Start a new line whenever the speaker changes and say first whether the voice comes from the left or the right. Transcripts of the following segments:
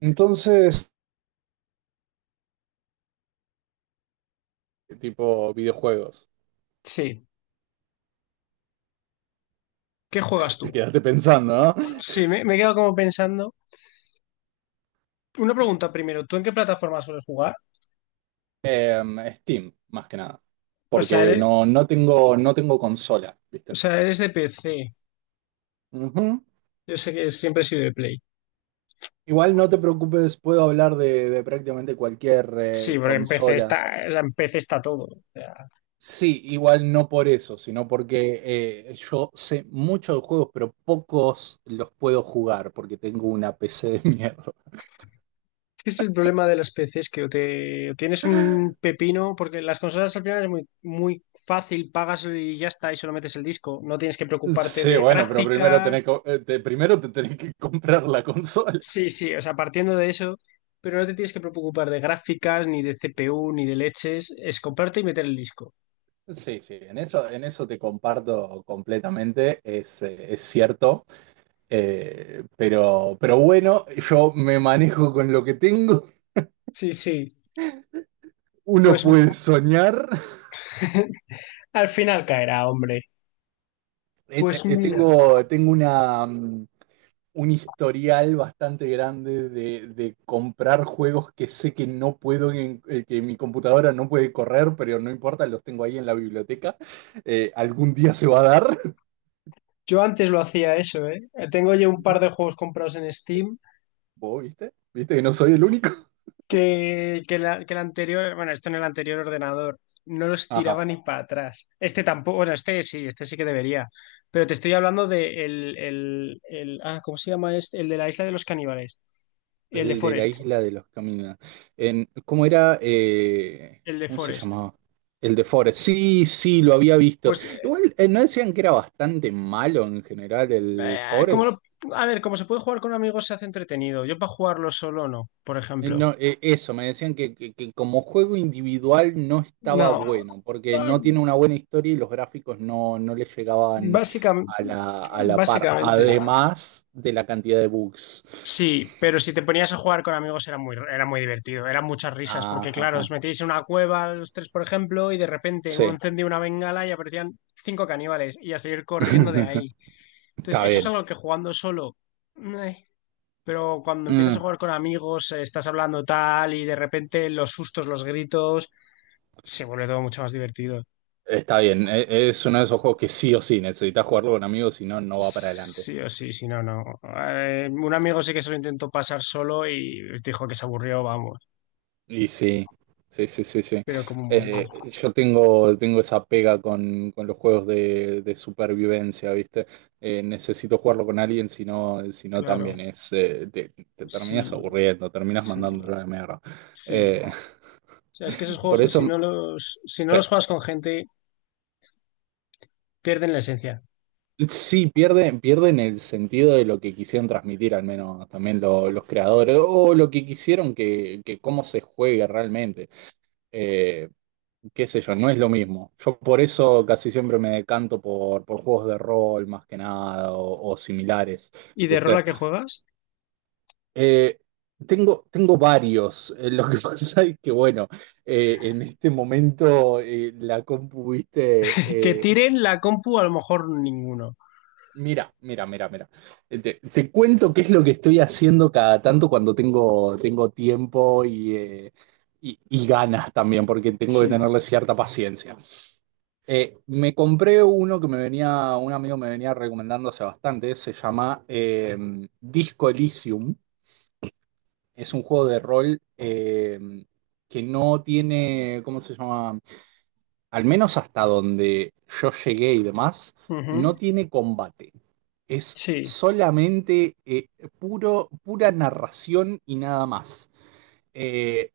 right: Entonces, tipo videojuegos,
left: Sí. ¿Qué juegas
right: te
left: tú?
right: quedaste pensando, ¿no?
left: Sí, me he quedado como pensando. Una pregunta primero, ¿tú en qué plataforma sueles jugar?
right: Steam, más que nada.
left: O sea,
right: Porque
left: eres,
right: no tengo, no tengo consola,
left: o
right: ¿viste?
left: sea, eres de PC.
right: Ujú.
left: Yo sé que siempre he sido de Play.
right: Igual no te preocupes, puedo hablar de prácticamente cualquier
left: Sí, porque en PC
right: consola.
left: está, o sea, en PC está todo. O sea,
right: Sí, igual no por eso, sino porque yo sé mucho de juegos, pero pocos los puedo jugar porque tengo una PC de mierda.
left: es que ese es el problema de las PCs, que o te o tienes un pepino, porque las consolas al final es muy, muy fácil, pagas y ya está, y solo metes el disco. No tienes que preocuparte
right: Sí,
left: de
right: bueno, pero primero,
left: gráficas.
right: primero te tenés que comprar la consola.
left: Sí, sí, o sea, partiendo de eso, pero no te tienes que preocupar de gráficas, ni de CPU, ni de leches, es comprarte y meter el disco.
right: Sí, sí, en eso te comparto completamente, es cierto. Pero bueno, yo me manejo con lo que tengo,
left: Sí, sí,
right: uno
left: pues
right: puede soñar.
left: al final caerá, hombre. Pues mira,
right: Tengo, tengo un historial bastante grande de comprar juegos que sé que no puedo, que mi computadora no puede correr, pero no importa, los tengo ahí en la biblioteca. Algún día se va a dar,
left: yo antes lo hacía eso, ¿eh? Tengo ya un par de juegos comprados en Steam
right: vos viste que no soy el único.
left: que el anterior, bueno, esto en el anterior ordenador, no los
right: Ajá.
left: tiraba ni para atrás. Este tampoco, bueno, este sí que debería, pero te estoy hablando de ¿cómo se llama este? El de la isla de los caníbales, el de
right: El de la
left: Forest.
right: isla de los caminos. En, ¿cómo era?
left: El de
right: ¿Cómo se
left: Forest.
right: llamaba? El de Forest. Sí, sí, lo había visto.
left: Pues,
right: Igual, ¿no decían que era bastante malo en general el
left: eh, como lo-
right: Forest?
left: a ver, como se puede jugar con amigos, se hace entretenido. Yo para jugarlo solo no, por ejemplo.
right: No, eso, me decían que como juego individual no estaba
left: No,
right: bueno, porque no tiene una buena historia y los gráficos no le llegaban
left: básicamente,
right: a la par,
left: básicamente.
right: además de la cantidad de bugs.
left: Sí, pero si te ponías a jugar con amigos era muy divertido, eran muchas risas, porque
right: Ajá,
left: claro, os
right: ajá.
left: metíais en una cueva los tres, por ejemplo, y de repente uno
right: Sí,
left: encendía una bengala y aparecían cinco caníbales y a seguir corriendo de ahí. Entonces,
right: está
left: eso es
right: bien.
left: algo que jugando solo, meh. Pero cuando empiezas
right: Mm.
left: a jugar con amigos, estás hablando tal y de repente los sustos, los gritos, se vuelve todo mucho más divertido.
right: Está bien, es uno de esos juegos que sí o sí necesitas jugarlo con amigos, si no, no va para adelante.
left: Sí o sí, si no, no. Un amigo sí que se lo intentó pasar solo y dijo que se aburrió, vamos,
right: Y sí, sí, sí, sí, sí.
left: pero como muerto.
right: Yo tengo, tengo esa pega con los juegos de supervivencia, ¿viste? Necesito jugarlo con alguien, si no, si no
left: Claro,
right: también es, te, te terminas
left: sí,
right: aburriendo, terminas
left: sí,
right: mandándolo a la mierda.
left: sí.
right: Eh,
left: O sea, es que esos
right: por
left: juegos,
right: eso,
left: si no
right: sí.
left: los juegas con gente, pierden la esencia.
right: Sí, pierden, pierden el sentido de lo que quisieron transmitir, al menos también los creadores, o lo que quisieron que cómo se juegue realmente. Eh, Qué sé yo, no es lo mismo. Yo por eso casi siempre me decanto por juegos de rol más que nada o, o similares,
left: ¿Y de rol
right: ¿viste?
left: a qué juegas?
right: Eh, Tengo, tengo varios. Lo que pasa es que, bueno, en este momento la compu,
left: Que
right: ¿viste?
left: tiren la compu, a lo mejor ninguno.
right: Mira, mira, mira, mira. Te te cuento qué es lo que estoy haciendo cada tanto cuando tengo, tengo tiempo y y ganas también, porque tengo que
left: Sí.
right: tenerle cierta paciencia. Me compré uno que me venía, un amigo me venía recomendando hace bastante, se llama Disco Elysium. Es un juego de rol que no tiene, ¿cómo se llama? Al menos hasta donde yo llegué y demás, no
left: Ujú.
right: tiene combate. Es
left: Sí,
right: solamente puro, pura narración y nada más. Eh,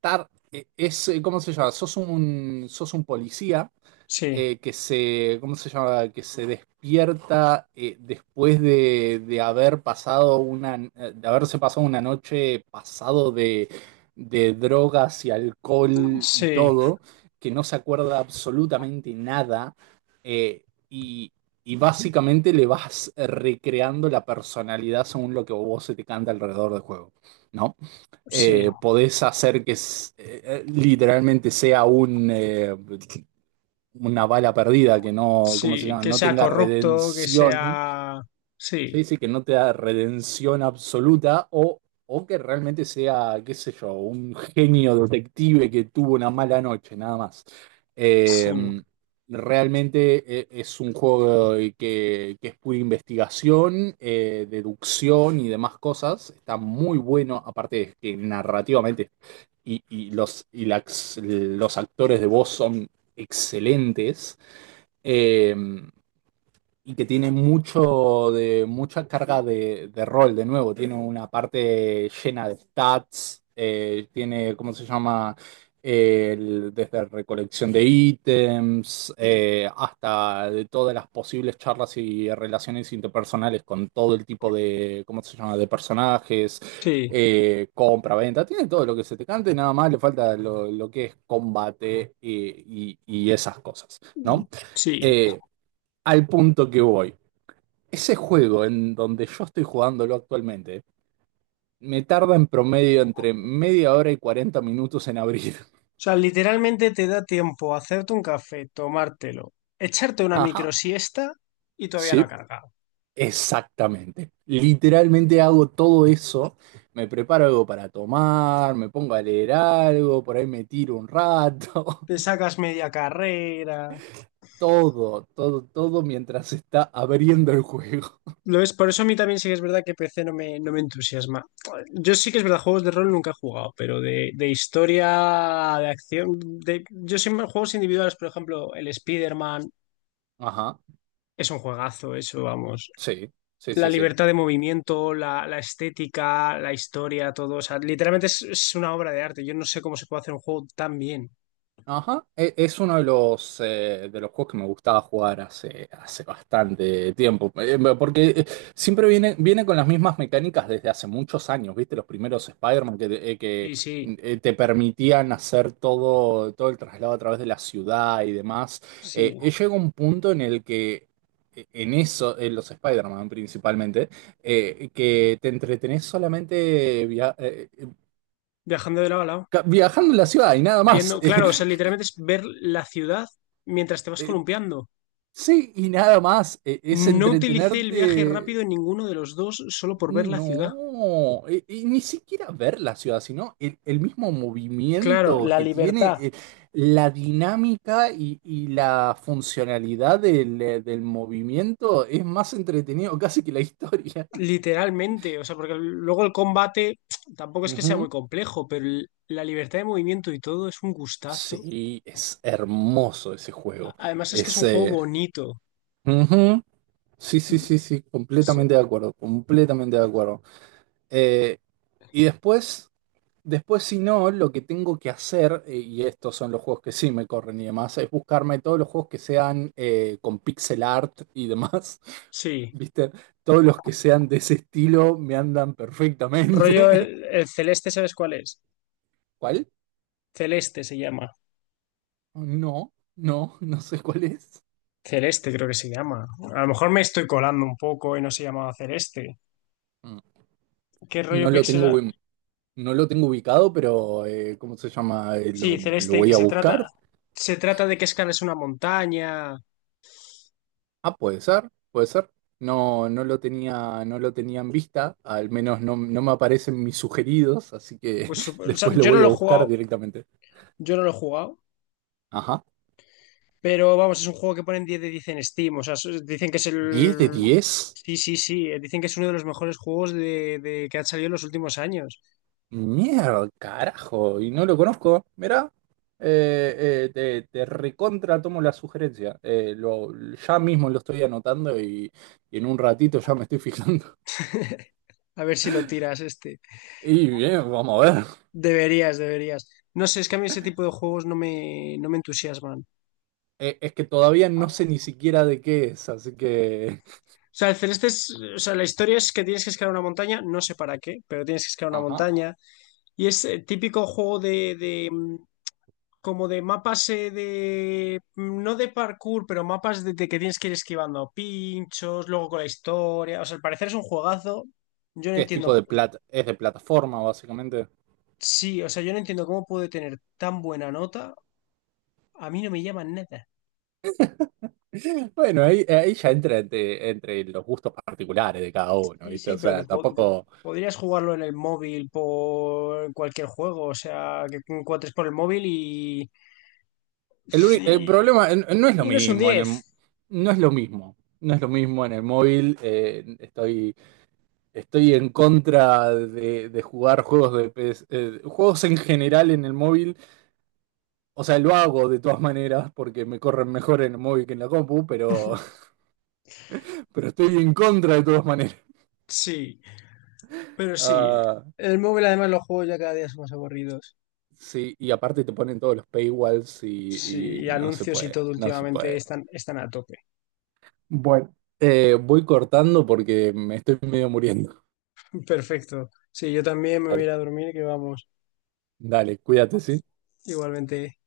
right: ¿Cómo se llama? Sos un policía
left: sí,
right: que se, ¿cómo se llama? Que se despierta después de haber pasado una, de haberse pasado una noche pasado de drogas y alcohol y
left: sí,
right: todo, que no se acuerda absolutamente nada, eh, y, y básicamente le vas recreando la personalidad según lo que vos se te canta alrededor del juego, ¿no?
left: sí.
right: Podés hacer que literalmente sea una bala perdida que no, ¿cómo se
left: Sí,
right: llama?
left: que
right: No
left: sea
right: tenga
left: corrupto, que
right: redención,
left: sea... Sí,
right: se dice que no te da redención absoluta o que realmente sea, qué sé yo, un genio detective que tuvo una mala noche, nada más.
left: sí,
right: Eh, Realmente es un juego que es pura investigación, deducción y demás cosas. Está muy bueno, aparte de que narrativamente y los actores de voz son excelentes eh, y que tiene mucho mucha carga de rol, de nuevo. Tiene una parte llena de stats, tiene, ¿cómo se llama? Desde recolección de ítems hasta de todas las posibles charlas y relaciones interpersonales con todo el tipo de, ¿cómo se llama?, de personajes,
left: sí,
right: compra, venta, tiene todo lo que se te cante, nada más le falta lo que es combate y y esas cosas, ¿no?
left: sí.
right: Eh, Al punto que voy. Ese juego en donde yo estoy jugándolo actualmente, me tarda en promedio entre media hora y 40 minutos en abrir.
left: O sea, literalmente te da tiempo a hacerte un café, tomártelo, echarte una
right: Ajá.
left: microsiesta y todavía no ha
right: Sí,
left: cargado.
right: exactamente. Literalmente hago todo eso. Me preparo algo para tomar, me pongo a leer algo, por ahí me tiro un rato.
left: Te sacas media carrera.
right: Todo, todo, todo mientras está abriendo el juego.
left: Lo es, por eso a mí también sí que es verdad que PC no me entusiasma. Yo sí que es verdad, juegos de rol nunca he jugado, pero de historia, de acción, de, yo siempre juegos individuales, por ejemplo, el Spider-Man
right: Ajá,
left: es un juegazo, eso, vamos.
right: sí, sí,
left: La
right: sí, sí.
left: libertad de movimiento, la estética, la historia, todo. O sea, literalmente es una obra de arte. Yo no sé cómo se puede hacer un juego tan bien.
right: Ajá, es uno de los juegos que me gustaba jugar hace, hace bastante tiempo. Porque siempre viene, viene con las mismas mecánicas desde hace muchos años, ¿viste? Los primeros Spider-Man que, te eh, que,
left: Sí, sí,
right: eh, te permitían hacer todo, todo el traslado a través de la ciudad y demás.
left: sí.
right: Llega un punto en el que, en eso, en los Spider-Man principalmente, que te entretenés solamente
left: Viajando de lado a lado.
right: viajando en la ciudad y nada más.
left: Viendo, claro, o sea, literalmente es ver la ciudad mientras te vas columpiando.
right: Sí, y nada más, es
left: No utilicé el viaje rápido
right: entretenerte.
left: en ninguno de los dos solo por ver la ciudad.
right: No, y ni siquiera ver la ciudad, sino el mismo
left: Claro,
right: movimiento
left: la
right: que tiene,
left: libertad,
right: la dinámica y la funcionalidad del movimiento es más entretenido casi que la historia.
left: literalmente. O sea, porque luego el combate tampoco es que sea muy
right: Ujú.
left: complejo, pero la libertad de movimiento y todo es un gustazo.
right: Sí, es hermoso ese juego.
left: Además es que es
right: Es,
left: un juego
right: eh,
left: bonito.
right: ujú. Sí, sí, sí, sí,
left: Sí,
right: completamente de acuerdo, completamente de acuerdo. Eh, y después. Después, si no, lo que tengo que hacer, y estos son los juegos que sí me corren y demás, es buscarme todos los juegos que sean con pixel art y demás.
left: sí.
right: ¿Viste? Todos los que sean de ese estilo me andan
left: Rollo
right: perfectamente.
left: el, el Celeste, ¿sabes cuál es?
right: ¿Cuál?
left: Celeste se llama.
right: No, no, no sé cuál es.
left: Celeste creo que se llama. A lo mejor me estoy colando un poco y no se llamaba Celeste.
right: Mm.
left: ¿Qué rollo
right: No lo
left: pixel?
right: tengo, ubi- no lo tengo ubicado, pero ¿cómo se llama?
left: Sí,
right: Lo
left: celeste, que
right: voy a buscar.
left: se trata de que escalas una montaña.
right: Ah, puede ser, puede ser. No, no lo tenía, no lo tenía en vista, al menos no me aparecen mis sugeridos, así que
left: Pues, o sea,
right: después lo voy a buscar directamente.
left: yo no lo he jugado,
right: Ajá.
left: pero vamos, es un juego que ponen 10 de 10 en Steam. O sea, dicen que es
right: 10 de
left: el...
right: 10.
left: Sí, sí, sí, dicen que es uno de los mejores juegos de que han salido en los últimos años.
right: Mierda, carajo, y no lo conozco. Mirá, te recontra tomo la sugerencia. Ya mismo lo estoy anotando y en un ratito ya me estoy fijando.
left: A ver si lo tiras este.
right: Y bien, vamos a ver.
left: Deberías, deberías. No sé, es que a mí ese tipo de juegos no me entusiasman. O
right: Es que todavía no sé ni siquiera de qué es, así que...
left: sea, el Celeste es, o sea, la historia es que tienes que escalar una montaña, no sé para qué, pero tienes que escalar una
right: Ajá.
left: montaña. Y es el típico juego como de mapas no de parkour, pero mapas de que tienes que ir esquivando pinchos, luego con la historia. O sea, al parecer es un juegazo. Yo no
right: ¿Qué es tipo
left: entiendo,
right: de plata? ¿Es de plataforma, básicamente?
left: sí, o sea, yo no entiendo cómo puede tener tan buena nota. A mí no me llama nada.
right: Bueno, ahí, ahí ya entra entre los gustos particulares de cada uno,
left: Sí,
right: ¿viste?
left: sí,
right: O
left: pero que,
right: sea,
left: que
right: tampoco.
left: podrías jugarlo en el móvil por cualquier juego, o sea, que encuentres por el móvil
right: El
left: y,
right: problema no es lo
left: y no es un
right: mismo en el...
left: 10.
right: No es lo mismo. No es lo mismo en el móvil. Estoy en contra de jugar juegos de PS juegos en general en el móvil. O sea, lo hago de todas maneras porque me corren mejor en el móvil que en la compu, pero pero estoy en contra de todas maneras.
left: Sí, pero sí.
right: Ah,
left: El móvil además los juegos ya cada día son más aburridos.
right: sí, y aparte te ponen todos los paywalls
left: Sí,
right: y
left: y
right: no se
left: anuncios y
right: puede,
left: todo
right: no se
left: últimamente
right: puede.
left: están a tope.
right: Bueno. Voy cortando porque me estoy medio muriendo.
left: Perfecto. Sí, yo también me voy a
right: Dale,
left: ir a dormir, que vamos,
right: dale, cuídate, ¿sí?
left: igualmente.